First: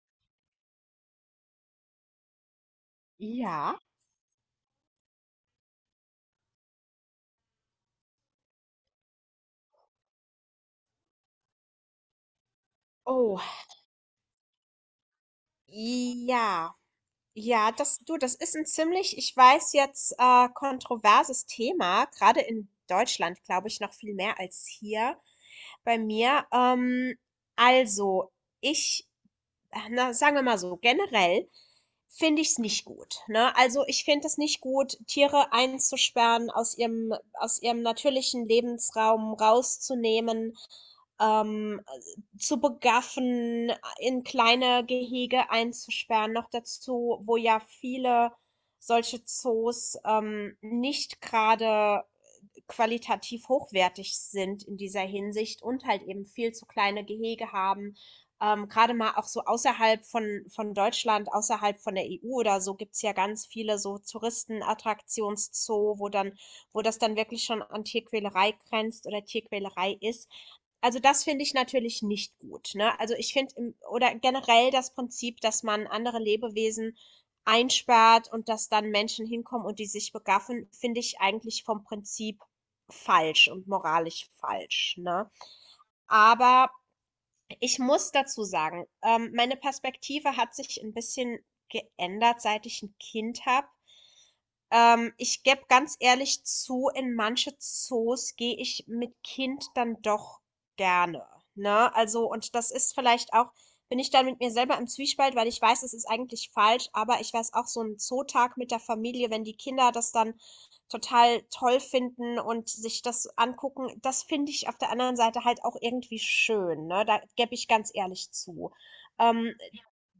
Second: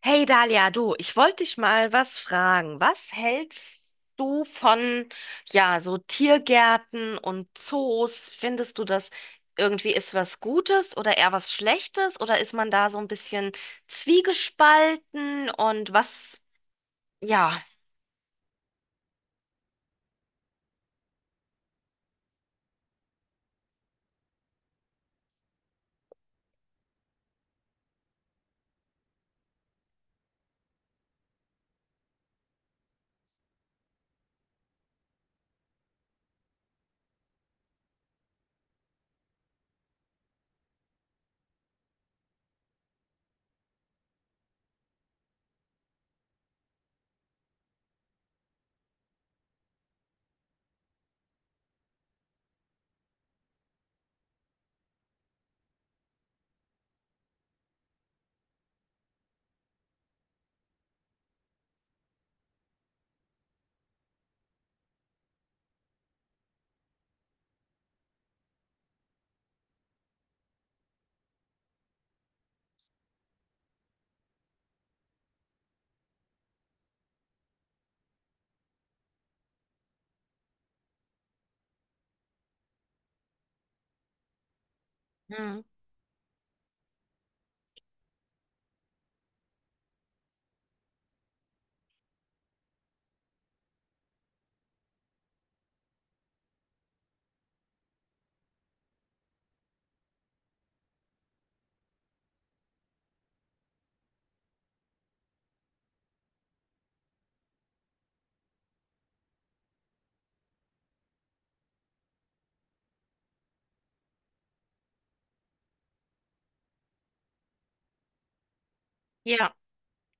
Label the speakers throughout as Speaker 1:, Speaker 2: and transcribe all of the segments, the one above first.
Speaker 1: Hey Dalia, du, ich wollte dich mal was fragen. Was
Speaker 2: Ja.
Speaker 1: hältst du von, ja, so Tiergärten und Zoos? Findest du das irgendwie ist was Gutes oder eher was Schlechtes? Oder ist man da so ein
Speaker 2: Oh,
Speaker 1: bisschen zwiegespalten? Und was,
Speaker 2: ja.
Speaker 1: ja,
Speaker 2: Ja, das, du, das ist ein ziemlich, ich weiß jetzt, kontroverses Thema, gerade in Deutschland, glaube ich, noch viel mehr als hier bei mir. Also, ich, na, sagen wir mal so, generell finde ich es nicht gut, ne? Also, ich finde es nicht gut, Tiere einzusperren, aus ihrem natürlichen Lebensraum rauszunehmen. ähm, zu begaffen, in kleine Gehege einzusperren. Noch dazu, wo ja viele solche Zoos nicht gerade qualitativ hochwertig sind in dieser Hinsicht und halt eben viel zu kleine Gehege haben. Gerade mal auch so außerhalb von Deutschland, außerhalb von der EU oder so, gibt's ja ganz viele so Touristenattraktionszoo, wo das dann wirklich schon an Tierquälerei grenzt oder Tierquälerei ist. Also das finde ich natürlich nicht gut, ne? Also ich finde oder generell das Prinzip, dass man andere Lebewesen einsperrt und dass dann Menschen hinkommen und die sich begaffen, finde ich eigentlich vom Prinzip falsch und moralisch falsch, ne?
Speaker 1: hm,
Speaker 2: Aber ich muss dazu sagen, meine Perspektive hat sich ein bisschen geändert, seit ich ein Kind habe. Ich gebe ganz ehrlich zu, in manche Zoos gehe ich mit Kind dann doch gerne, ne? Also, und das ist vielleicht auch, bin ich dann mit mir selber im Zwiespalt, weil ich weiß, es ist eigentlich falsch, aber ich weiß auch, so ein Zootag mit der Familie, wenn die Kinder das dann total toll finden und sich das angucken, das finde ich auf der anderen Seite halt auch irgendwie schön, ne? Da gebe ich ganz ehrlich zu.
Speaker 1: ja,
Speaker 2: Ähm,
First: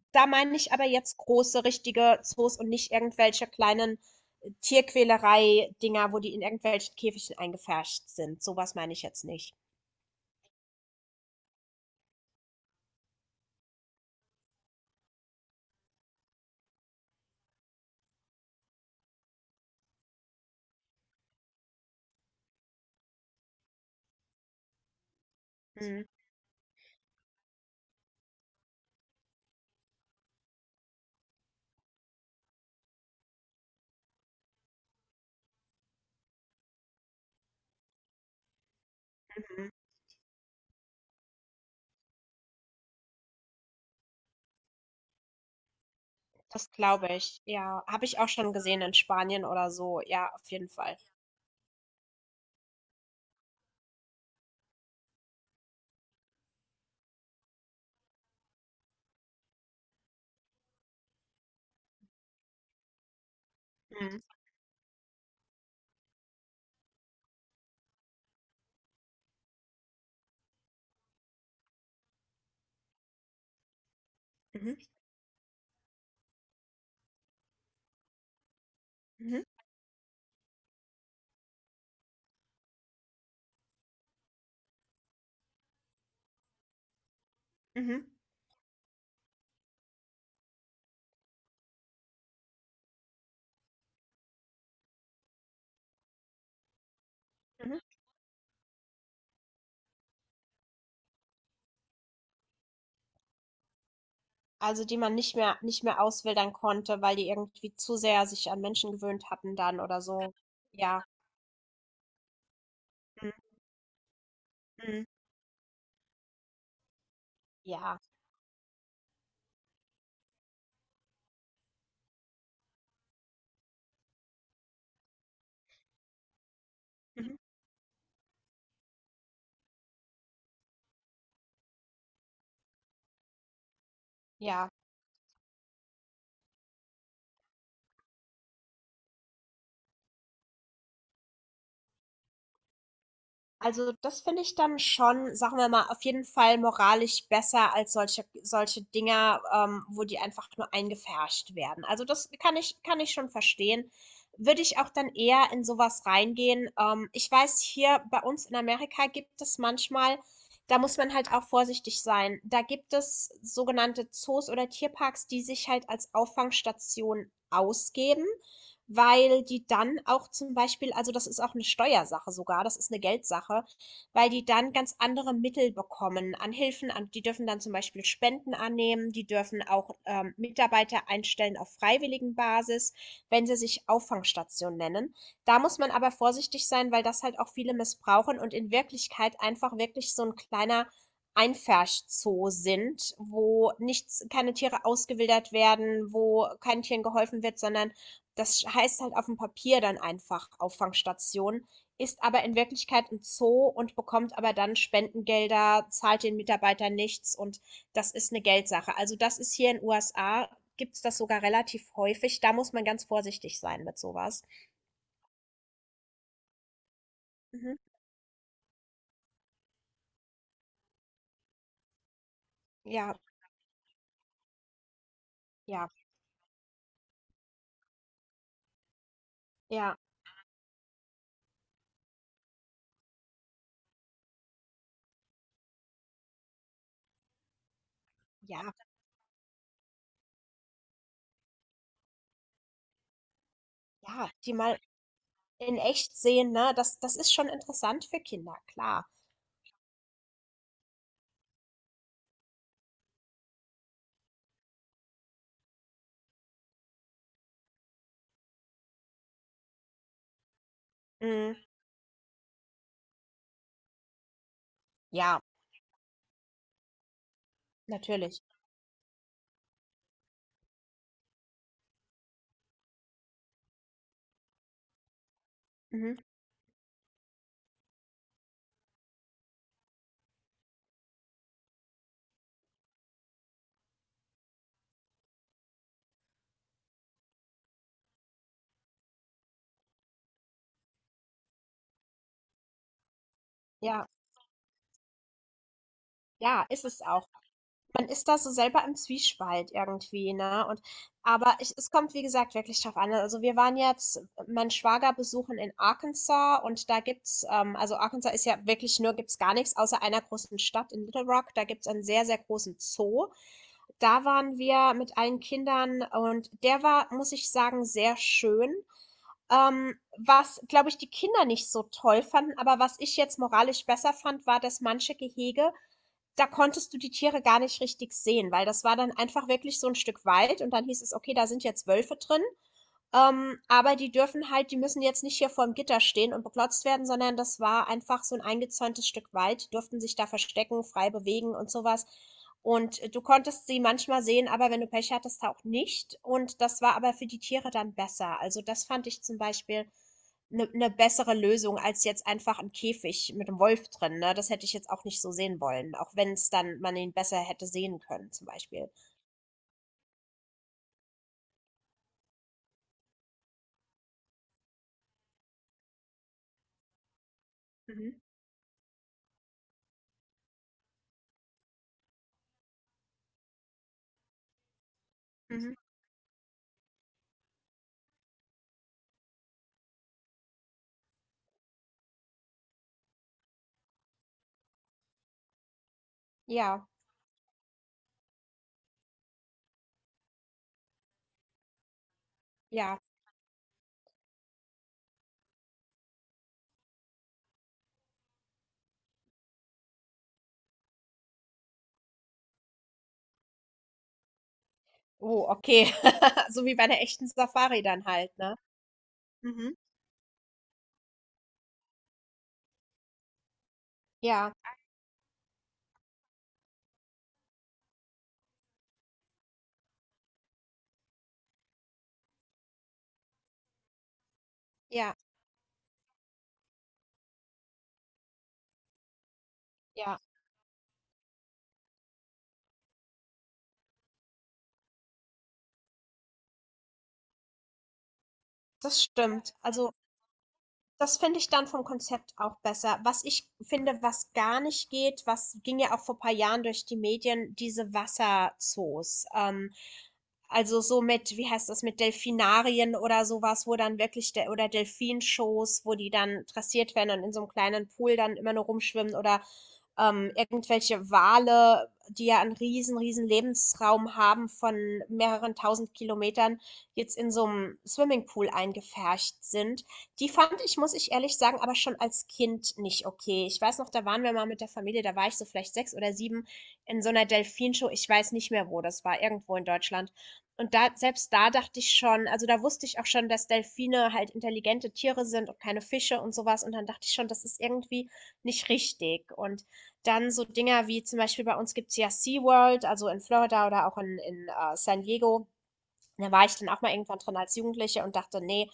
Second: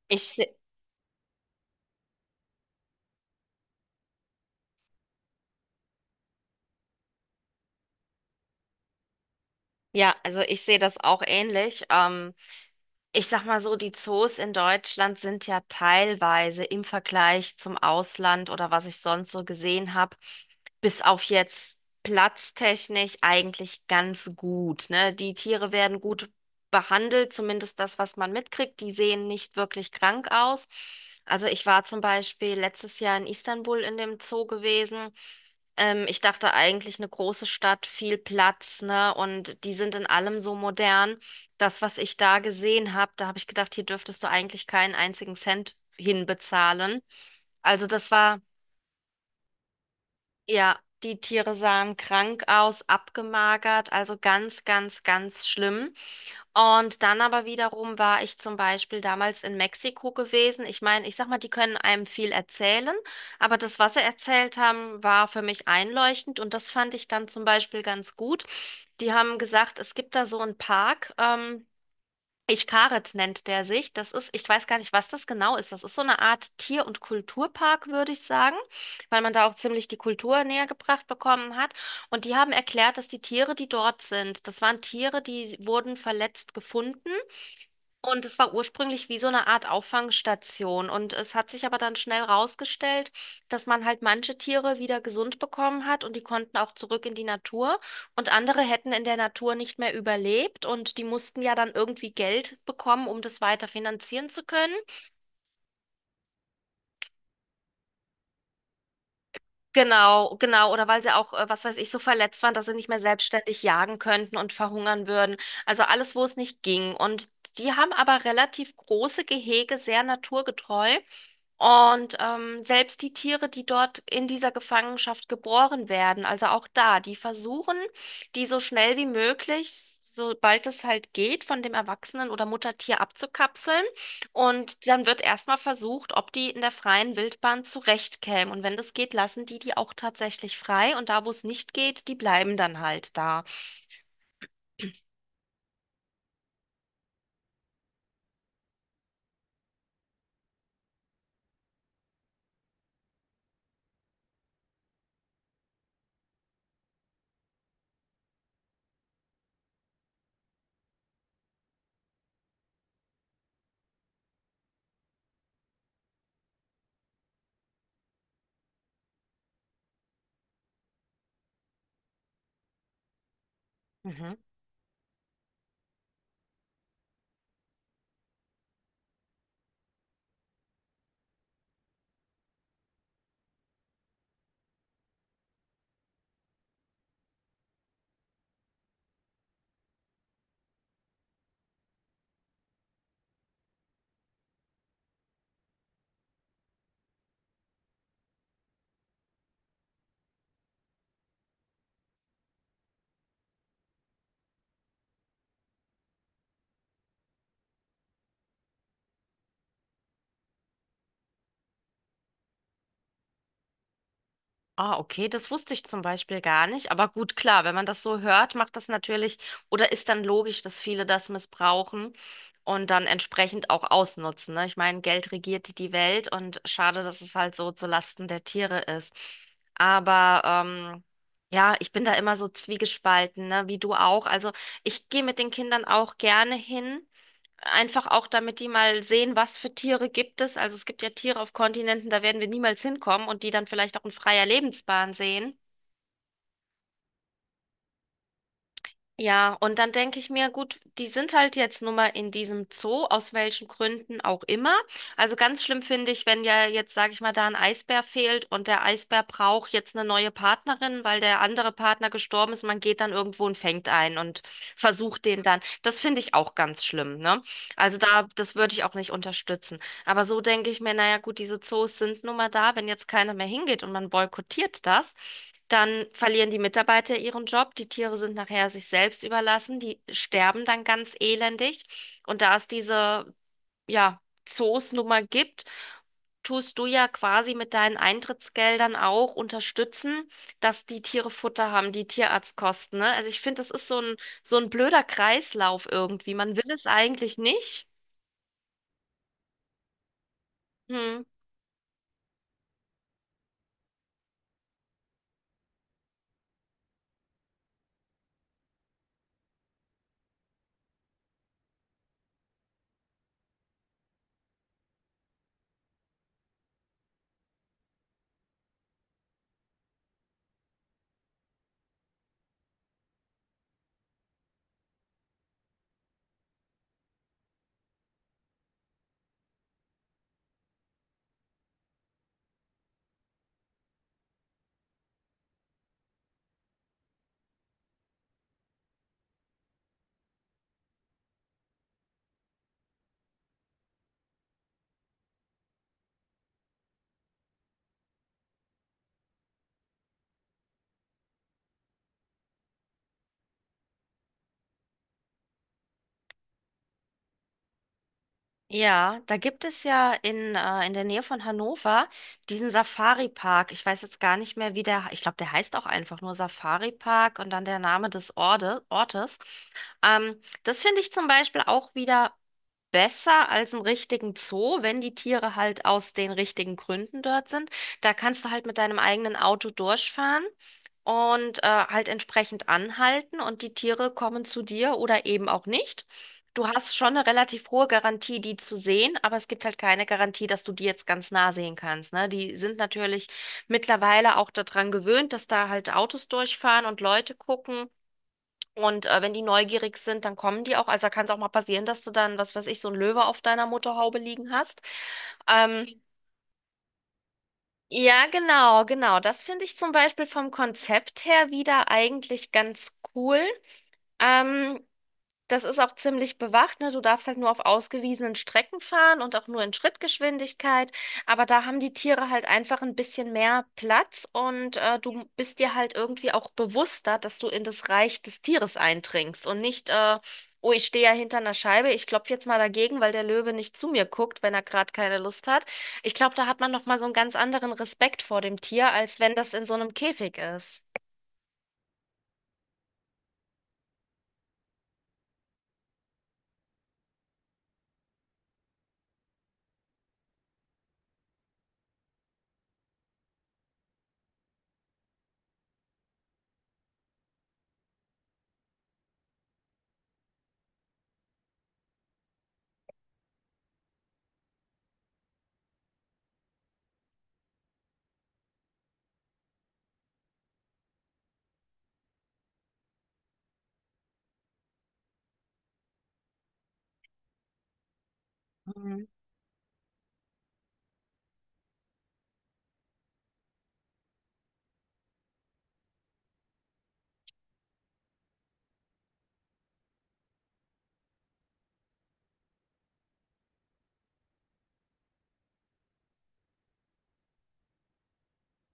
Speaker 1: ich,
Speaker 2: da meine
Speaker 1: se-
Speaker 2: ich aber jetzt große, richtige Zoos und nicht irgendwelche kleinen Tierquälerei-Dinger, wo die in irgendwelchen Käfigchen eingepfercht sind. Sowas meine ich jetzt nicht.
Speaker 1: ja, also ich sehe das auch ähnlich. Ich sag mal so, die Zoos in Deutschland sind ja teilweise im Vergleich zum Ausland oder was ich sonst so gesehen habe, bis auf jetzt platztechnisch eigentlich ganz gut, ne? Die Tiere werden
Speaker 2: Mhm,
Speaker 1: gut behandelt, zumindest das, was man mitkriegt. Die sehen nicht wirklich krank aus. Also ich war zum Beispiel letztes Jahr in Istanbul in dem Zoo gewesen. Ich dachte eigentlich eine große Stadt, viel Platz, ne? Und
Speaker 2: mhm.
Speaker 1: die sind in allem so modern, das, was ich da gesehen habe, da habe ich gedacht, hier dürftest du eigentlich keinen einzigen Cent
Speaker 2: Das
Speaker 1: hinbezahlen.
Speaker 2: glaube ich. Ja,
Speaker 1: Also
Speaker 2: habe
Speaker 1: das
Speaker 2: ich auch
Speaker 1: war,
Speaker 2: schon gesehen in Spanien oder so. Ja, auf jeden
Speaker 1: ja,
Speaker 2: Fall.
Speaker 1: die Tiere sahen krank aus, abgemagert, also ganz, ganz, ganz schlimm. Und dann aber wiederum war ich zum Beispiel damals in Mexiko gewesen. Ich meine, ich sag mal, die können einem viel erzählen, aber das, was sie
Speaker 2: Mhm.
Speaker 1: erzählt haben, war für mich einleuchtend und das fand ich dann zum Beispiel ganz gut. Die haben gesagt, es gibt da so einen Park, Ichkaret nennt der sich. Das ist, ich weiß
Speaker 2: Mhm.
Speaker 1: gar nicht, was das genau ist. Das ist so eine Art Tier- und Kulturpark, würde ich sagen, weil man
Speaker 2: Mhm.
Speaker 1: da auch ziemlich die Kultur näher gebracht bekommen hat. Und die haben erklärt, dass die Tiere, die dort sind, das waren Tiere, die wurden verletzt gefunden
Speaker 2: Mhm.
Speaker 1: und es war ursprünglich wie so eine Art Auffangstation. Und es hat sich aber dann schnell rausgestellt, dass man halt manche Tiere wieder gesund bekommen hat und die konnten auch zurück in die
Speaker 2: Mhm.
Speaker 1: Natur. Und andere hätten in der Natur nicht mehr überlebt und die mussten ja dann irgendwie Geld bekommen, um das weiter finanzieren zu können.
Speaker 2: Also, die man nicht mehr auswildern konnte, weil die irgendwie zu sehr sich an Menschen gewöhnt hatten dann oder so.
Speaker 1: Genau, genau. Oder weil
Speaker 2: Ja.
Speaker 1: sie auch, was weiß ich, so verletzt waren, dass sie nicht mehr
Speaker 2: Mhm.
Speaker 1: selbstständig jagen könnten und
Speaker 2: Mhm.
Speaker 1: verhungern würden. Also alles, wo es nicht ging. Und die haben
Speaker 2: Ja.
Speaker 1: aber relativ große Gehege, sehr naturgetreu. Und selbst die Tiere, die dort in dieser Gefangenschaft geboren werden, also auch da, die
Speaker 2: Mhm.
Speaker 1: versuchen, die so schnell wie möglich, sobald es halt geht, von dem Erwachsenen oder Muttertier abzukapseln.
Speaker 2: Ja.
Speaker 1: Und dann wird erstmal versucht, ob die in der freien Wildbahn zurechtkämen. Und wenn das geht, lassen die die auch tatsächlich frei. Und da, wo es nicht geht, die bleiben dann halt da.
Speaker 2: Also, das finde ich dann schon, sagen wir mal, auf jeden Fall moralisch besser als solche Dinger, wo die einfach nur eingepfercht werden. Also, das kann ich schon verstehen. Würde ich auch dann eher in sowas reingehen. Ich weiß, hier bei uns in Amerika gibt es manchmal da muss man halt auch vorsichtig sein. Da gibt es sogenannte Zoos oder Tierparks, die sich halt als Auffangstation ausgeben, weil die dann auch zum Beispiel, also das ist auch eine Steuersache sogar, das ist eine Geldsache, weil
Speaker 1: Mhm.
Speaker 2: die dann ganz andere Mittel bekommen an Hilfen. An, die dürfen dann zum Beispiel Spenden annehmen, die dürfen auch Mitarbeiter einstellen auf Freiwilligenbasis, wenn sie sich Auffangstation nennen. Da muss man aber vorsichtig sein, weil das halt auch viele missbrauchen und in Wirklichkeit einfach wirklich so ein kleiner Einfärschzoo sind, wo nichts, keine Tiere ausgewildert werden, wo kein Tieren geholfen wird, sondern das heißt halt auf dem Papier dann einfach Auffangstation, ist aber in Wirklichkeit ein Zoo und bekommt aber dann Spendengelder, zahlt den Mitarbeitern nichts und das ist eine Geldsache. Also, das ist hier in USA gibt's das sogar relativ häufig. Da muss man ganz vorsichtig sein mit sowas.
Speaker 1: Ah, okay, das wusste ich zum Beispiel gar nicht. Aber gut, klar, wenn
Speaker 2: Mhm.
Speaker 1: man das so hört, macht das natürlich oder ist dann logisch, dass viele das missbrauchen und dann
Speaker 2: Ja,
Speaker 1: entsprechend auch ausnutzen, ne? Ich meine, Geld regiert die
Speaker 2: ja,
Speaker 1: Welt und schade, dass es halt so zu Lasten der Tiere ist.
Speaker 2: ja,
Speaker 1: Aber ja, ich bin da immer so zwiegespalten, ne? Wie du auch. Also ich gehe mit den Kindern auch gerne hin. Einfach auch, damit die
Speaker 2: ja,
Speaker 1: mal sehen, was für Tiere gibt es. Also es gibt ja Tiere auf Kontinenten, da werden wir niemals hinkommen und die dann vielleicht auch in
Speaker 2: ja,
Speaker 1: freier
Speaker 2: die mal
Speaker 1: Lebensbahn sehen.
Speaker 2: in echt sehen, ne? Das ist schon interessant für Kinder, klar.
Speaker 1: Ja, und dann denke ich mir, gut, die sind halt jetzt nun mal in diesem Zoo, aus welchen Gründen auch immer. Also ganz schlimm finde ich, wenn ja jetzt, sage ich mal, da ein Eisbär fehlt und der Eisbär braucht jetzt eine neue Partnerin, weil der
Speaker 2: Mhm.
Speaker 1: andere Partner gestorben ist. Man geht dann irgendwo und fängt einen und versucht den
Speaker 2: Ja,
Speaker 1: dann. Das finde ich auch ganz schlimm, ne? Also da,
Speaker 2: natürlich.
Speaker 1: das würde ich auch nicht unterstützen. Aber so denke ich mir, naja, gut, diese Zoos sind nun mal da. Wenn jetzt keiner mehr hingeht und man boykottiert das, dann
Speaker 2: Mhm.
Speaker 1: verlieren die Mitarbeiter ihren Job. Die Tiere sind nachher sich selbst überlassen. Die sterben dann ganz elendig. Und da es diese, ja, Zoos nun mal gibt, tust du ja quasi mit deinen Eintrittsgeldern auch unterstützen, dass die Tiere Futter haben, die Tierarztkosten, ne? Also ich finde, das ist
Speaker 2: Ja,
Speaker 1: so ein blöder Kreislauf irgendwie. Man
Speaker 2: ja,
Speaker 1: will
Speaker 2: ist
Speaker 1: es
Speaker 2: es auch.
Speaker 1: eigentlich nicht.
Speaker 2: Man ist da so selber im Zwiespalt irgendwie, ne? Und
Speaker 1: Hm.
Speaker 2: aber ich es kommt, wie gesagt, wirklich drauf an. Also wir waren jetzt mein Schwager besuchen in Arkansas und da gibt's, also Arkansas ist ja wirklich nur, gibt's gar nichts außer einer großen Stadt in Little Rock. Da gibt's einen sehr, sehr großen Zoo. Da waren wir mit allen Kindern und der war, muss ich sagen, sehr schön. Ähm, was, glaube ich, die Kinder nicht so toll fanden, aber was ich jetzt moralisch besser fand, war, dass manche Gehege da konntest du die Tiere gar nicht richtig sehen, weil das war dann einfach wirklich so ein Stück Wald und dann hieß es: „Okay, da sind jetzt Wölfe drin“, aber die dürfen halt die müssen jetzt nicht hier vorm Gitter stehen und beklotzt werden, sondern das war einfach so ein eingezäuntes Stück Wald. Die durften sich da verstecken, frei bewegen und sowas. Was. Und du konntest sie manchmal sehen, aber wenn du Pech hattest, auch nicht. Und das war aber für die Tiere dann besser. Also, das fand ich zum Beispiel eine 'ne bessere Lösung als jetzt einfach 'n Käfig mit 'nem Wolf drin, ne? Das hätte ich jetzt auch nicht so sehen wollen, auch wenn es dann man ihn besser hätte sehen können zum Beispiel.
Speaker 1: Ja, da gibt es ja in der Nähe von Hannover diesen Safari-Park. Ich weiß jetzt gar nicht mehr, wie der, ich glaube, der heißt auch einfach nur Safari-Park und dann der Name
Speaker 2: Mhm,
Speaker 1: des Ortes. Ähm, Das finde ich zum Beispiel auch wieder besser als einen richtigen Zoo, wenn die Tiere
Speaker 2: mhm.
Speaker 1: halt aus den richtigen Gründen dort sind. Da kannst du halt mit deinem eigenen Auto durchfahren und halt entsprechend anhalten und die Tiere kommen zu dir oder eben auch nicht. Du
Speaker 2: Ja,
Speaker 1: hast schon eine relativ hohe Garantie, die zu sehen, aber es gibt halt keine Garantie, dass du die jetzt ganz nah sehen kannst, ne? Die sind
Speaker 2: ja.
Speaker 1: natürlich mittlerweile auch daran gewöhnt, dass da halt Autos durchfahren und Leute gucken. Und wenn die neugierig sind, dann kommen die auch. Also da kann es auch mal passieren, dass du dann, was weiß ich, so ein Löwe auf deiner Motorhaube liegen hast.
Speaker 2: Oh,
Speaker 1: Ähm,
Speaker 2: okay. So wie bei 'ner echten Safari dann
Speaker 1: ja,
Speaker 2: halt, ne?
Speaker 1: genau, genau. Das finde ich
Speaker 2: Mhm.
Speaker 1: zum Beispiel vom Konzept her wieder eigentlich ganz cool.
Speaker 2: Ja,
Speaker 1: Ähm, das ist auch ziemlich bewacht, ne? Du darfst halt nur auf ausgewiesenen Strecken fahren und auch nur in Schrittgeschwindigkeit. Aber da haben die Tiere halt einfach ein bisschen mehr Platz und
Speaker 2: ja,
Speaker 1: du bist dir halt irgendwie auch bewusster, dass du in das Reich des Tieres eindringst und nicht,
Speaker 2: ja,
Speaker 1: oh, ich stehe ja hinter einer Scheibe, ich klopfe jetzt mal dagegen, weil der Löwe nicht zu mir guckt, wenn er gerade keine Lust hat. Ich glaube, da hat man noch mal so einen ganz anderen Respekt vor dem Tier,
Speaker 2: das
Speaker 1: als wenn das
Speaker 2: stimmt.
Speaker 1: in so
Speaker 2: Also,
Speaker 1: einem Käfig ist.
Speaker 2: das finde ich dann vom Konzept auch besser. Was ich finde, was gar nicht geht, was ging ja auch vor ein paar Jahren durch die Medien, diese Wasserzoos. Also, so mit wie heißt das, mit Delfinarien oder sowas, wo dann wirklich der oder Delfinshows, wo die dann dressiert werden und in so einem kleinen Pool dann immer nur rumschwimmen oder irgendwelche Wale, die ja einen riesen Lebensraum haben von mehreren tausend Kilometern, jetzt in so einem Swimmingpool eingepfercht sind. Die fand ich, muss ich ehrlich sagen, aber schon als Kind nicht okay. Ich weiß noch, da waren wir mal mit der Familie, da war ich so vielleicht 6 oder 7, in so einer Delfinshow. Ich weiß nicht mehr, wo das
Speaker 1: Mhm.
Speaker 2: war, irgendwo in Deutschland. Und da, selbst da dachte ich schon, also da wusste ich auch schon, dass Delfine halt intelligente Tiere sind und keine Fische und sowas. Und dann dachte ich schon, das ist irgendwie nicht richtig. Und dann so Dinger wie zum Beispiel bei uns gibt's ja SeaWorld, also in Florida oder auch in San Diego. Da war ich dann auch mal irgendwann drin als Jugendliche und dachte: „Nee,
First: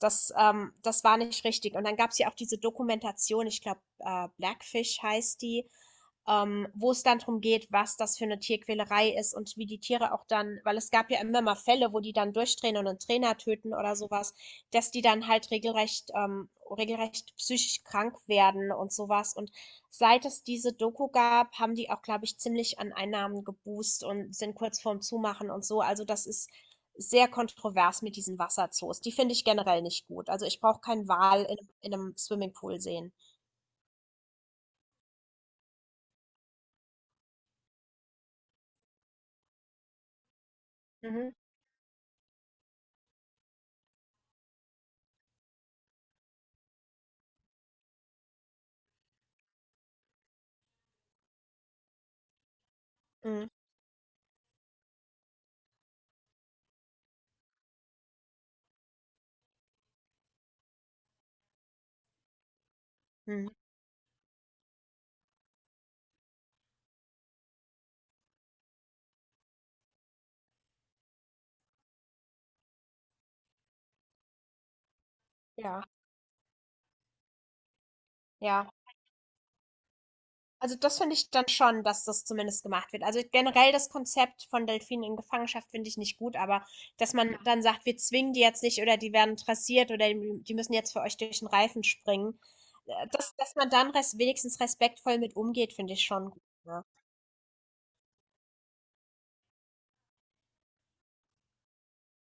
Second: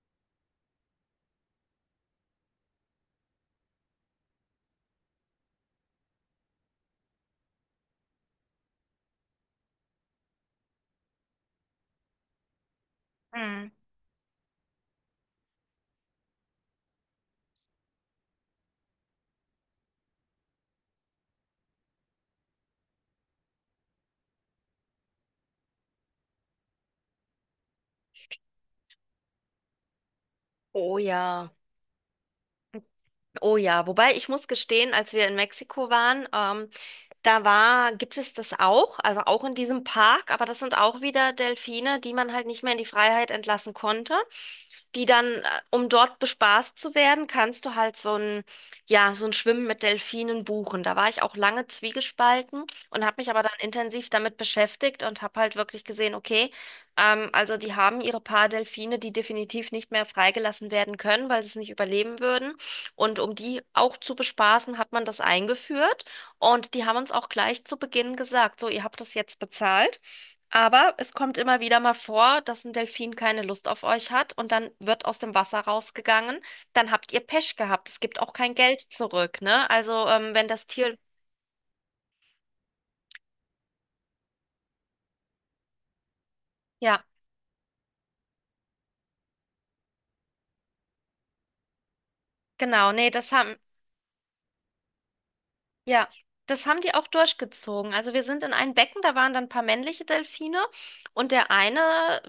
Speaker 2: das war nicht richtig.“ Und dann gab's ja auch diese Dokumentation, ich glaube, Blackfish heißt die, wo es dann darum geht, was das für eine Tierquälerei ist und wie die Tiere auch dann, weil es gab ja immer mal Fälle, wo die dann durchdrehen und einen Trainer
Speaker 1: Mhm.
Speaker 2: töten oder sowas, dass die dann halt regelrecht, regelrecht psychisch krank werden und sowas. Und seit es diese Doku gab, haben die auch, glaube ich, ziemlich an Einnahmen geboost und sind kurz vorm Zumachen und so. Also das ist sehr kontrovers mit diesen Wasserzoos. Die finde ich generell nicht gut. Also ich brauche
Speaker 1: Oh
Speaker 2: keinen Wal
Speaker 1: ja.
Speaker 2: in einem Swimmingpool sehen.
Speaker 1: Oh ja, wobei ich muss gestehen, als wir in Mexiko waren, da war, gibt es das auch, also auch in diesem Park, aber das sind auch
Speaker 2: Mhm.
Speaker 1: wieder Delfine, die man halt nicht mehr in die Freiheit entlassen konnte. Die dann, um dort bespaßt zu werden, kannst du halt so ein, ja, so ein Schwimmen mit Delfinen buchen. Da war ich auch lange zwiegespalten und habe mich aber
Speaker 2: Mhm.
Speaker 1: dann intensiv damit beschäftigt und habe halt wirklich gesehen, okay, also die haben ihre paar Delfine, die definitiv nicht mehr freigelassen werden können, weil sie es nicht überleben würden. Und um
Speaker 2: Mhm.
Speaker 1: die auch zu bespaßen, hat man das eingeführt. Und die haben uns auch gleich zu Beginn gesagt, so, ihr habt das jetzt bezahlt, aber es kommt immer wieder mal vor, dass ein Delfin keine Lust auf euch hat und dann wird aus dem Wasser
Speaker 2: Ja,
Speaker 1: rausgegangen, dann habt ihr Pech gehabt. Es gibt auch kein
Speaker 2: ja.
Speaker 1: Geld zurück, ne? Also, wenn das
Speaker 2: Also,
Speaker 1: Tier,
Speaker 2: das finde ich dann schon, dass das zumindest gemacht wird. Also, generell das Konzept von Delfinen in Gefangenschaft finde ich nicht gut, aber
Speaker 1: ja,
Speaker 2: dass man Ja. dann sagt, wir zwingen die jetzt nicht oder die werden dressiert oder die müssen jetzt für euch durch den Reifen springen.
Speaker 1: genau,
Speaker 2: Ja.
Speaker 1: nee, das
Speaker 2: dass
Speaker 1: haben,
Speaker 2: man dann res wenigstens respektvoll mit umgeht, finde ich
Speaker 1: ja,
Speaker 2: schon gut,
Speaker 1: das haben
Speaker 2: ne?
Speaker 1: die auch durchgezogen. Also wir sind in ein Becken, da waren dann ein paar männliche Delfine und der eine,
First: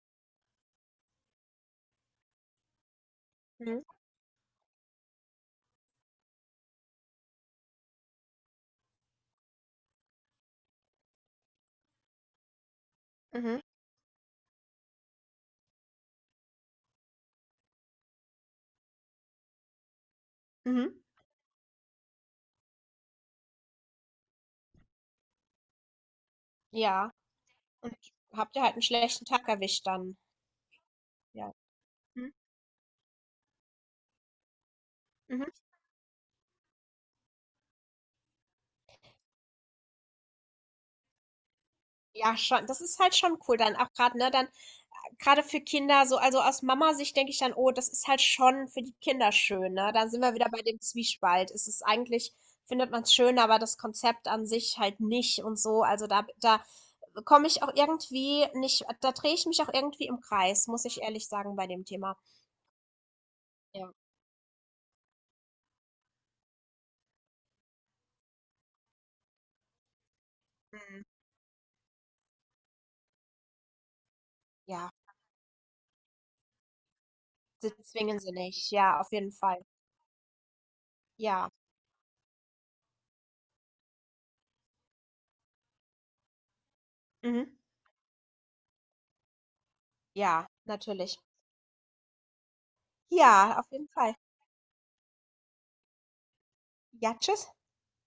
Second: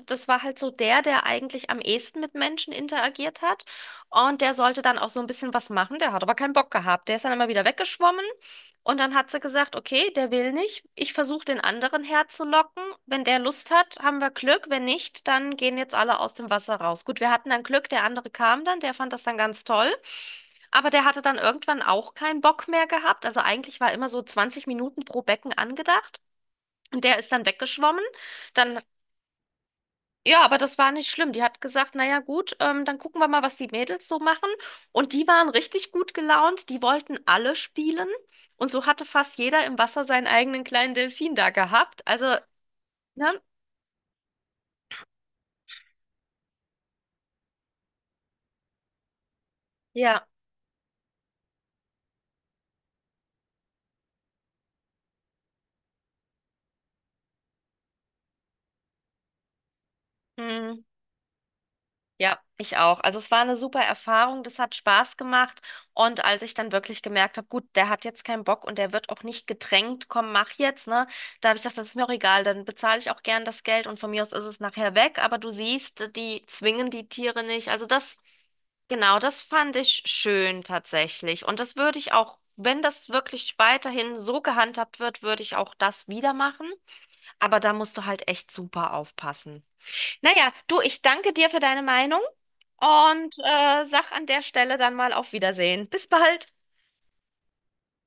Speaker 1: das war halt so der, der eigentlich am ehesten mit Menschen interagiert hat
Speaker 2: Mhm,
Speaker 1: und der sollte dann auch so ein bisschen was machen, der hat aber keinen Bock gehabt. Der ist dann immer wieder weggeschwommen und dann hat sie gesagt, okay, der will nicht, ich versuche den anderen herzulocken. Wenn der
Speaker 2: mhm,
Speaker 1: Lust hat, haben wir Glück, wenn nicht, dann gehen jetzt alle aus dem Wasser raus. Gut, wir hatten dann Glück, der andere kam dann, der fand das dann ganz toll. Aber
Speaker 2: mhm.
Speaker 1: der hatte dann irgendwann auch keinen Bock mehr gehabt. Also eigentlich war immer so 20 Minuten pro Becken angedacht. Und
Speaker 2: Ja,
Speaker 1: der ist dann
Speaker 2: und
Speaker 1: weggeschwommen.
Speaker 2: habt ihr halt
Speaker 1: Dann,
Speaker 2: einen schlechten Tag erwischt dann.
Speaker 1: ja, aber das war nicht schlimm. Die
Speaker 2: Ja.
Speaker 1: hat gesagt, naja,
Speaker 2: Mhm,
Speaker 1: gut, dann gucken wir mal, was die Mädels so machen. Und die waren
Speaker 2: mhm.
Speaker 1: richtig gut gelaunt. Die wollten alle spielen. Und so hatte fast jeder im Wasser seinen eigenen kleinen Delfin da gehabt. Also,
Speaker 2: Ja, schon. Das ist halt schon
Speaker 1: ne?
Speaker 2: cool dann auch gerade ne, dann gerade für Kinder so also aus Mama-Sicht denke ich dann: „Oh, das ist halt schon für die Kinder schön“, ne? Da sind
Speaker 1: Ja.
Speaker 2: wir wieder bei dem Zwiespalt. Es ist eigentlich findet man es schön, aber das Konzept an sich halt nicht und so. Also, da komme ich auch irgendwie nicht da drehe ich mich auch irgendwie im Kreis,
Speaker 1: Mm.
Speaker 2: muss ich ehrlich sagen, bei dem Thema.
Speaker 1: Ja, ich auch. Also es war eine super
Speaker 2: Ja.
Speaker 1: Erfahrung, das hat Spaß gemacht. Und als ich dann wirklich gemerkt habe, gut, der hat jetzt keinen Bock und der wird auch nicht gedrängt, komm, mach jetzt,
Speaker 2: Mhm.
Speaker 1: ne? Da habe ich gesagt, das ist mir auch egal, dann bezahle ich auch gern das Geld und von mir aus ist es
Speaker 2: Ja,
Speaker 1: nachher weg. Aber du siehst, die zwingen die Tiere nicht.
Speaker 2: sie
Speaker 1: Also das,
Speaker 2: zwingen sie nicht. Ja, auf
Speaker 1: genau,
Speaker 2: jeden
Speaker 1: das
Speaker 2: Fall.
Speaker 1: fand ich schön tatsächlich.
Speaker 2: Ja.
Speaker 1: Und das würde ich auch, wenn das wirklich weiterhin so gehandhabt wird, würde ich auch das wieder machen.
Speaker 2: Mhm.
Speaker 1: Aber da musst du halt echt super aufpassen.
Speaker 2: Ja,
Speaker 1: Naja, du, ich
Speaker 2: natürlich.
Speaker 1: danke dir für deine Meinung und
Speaker 2: Ja, auf jeden
Speaker 1: sag
Speaker 2: Fall.
Speaker 1: an der Stelle dann mal auf Wiedersehen. Bis bald.
Speaker 2: Ja, tschüss.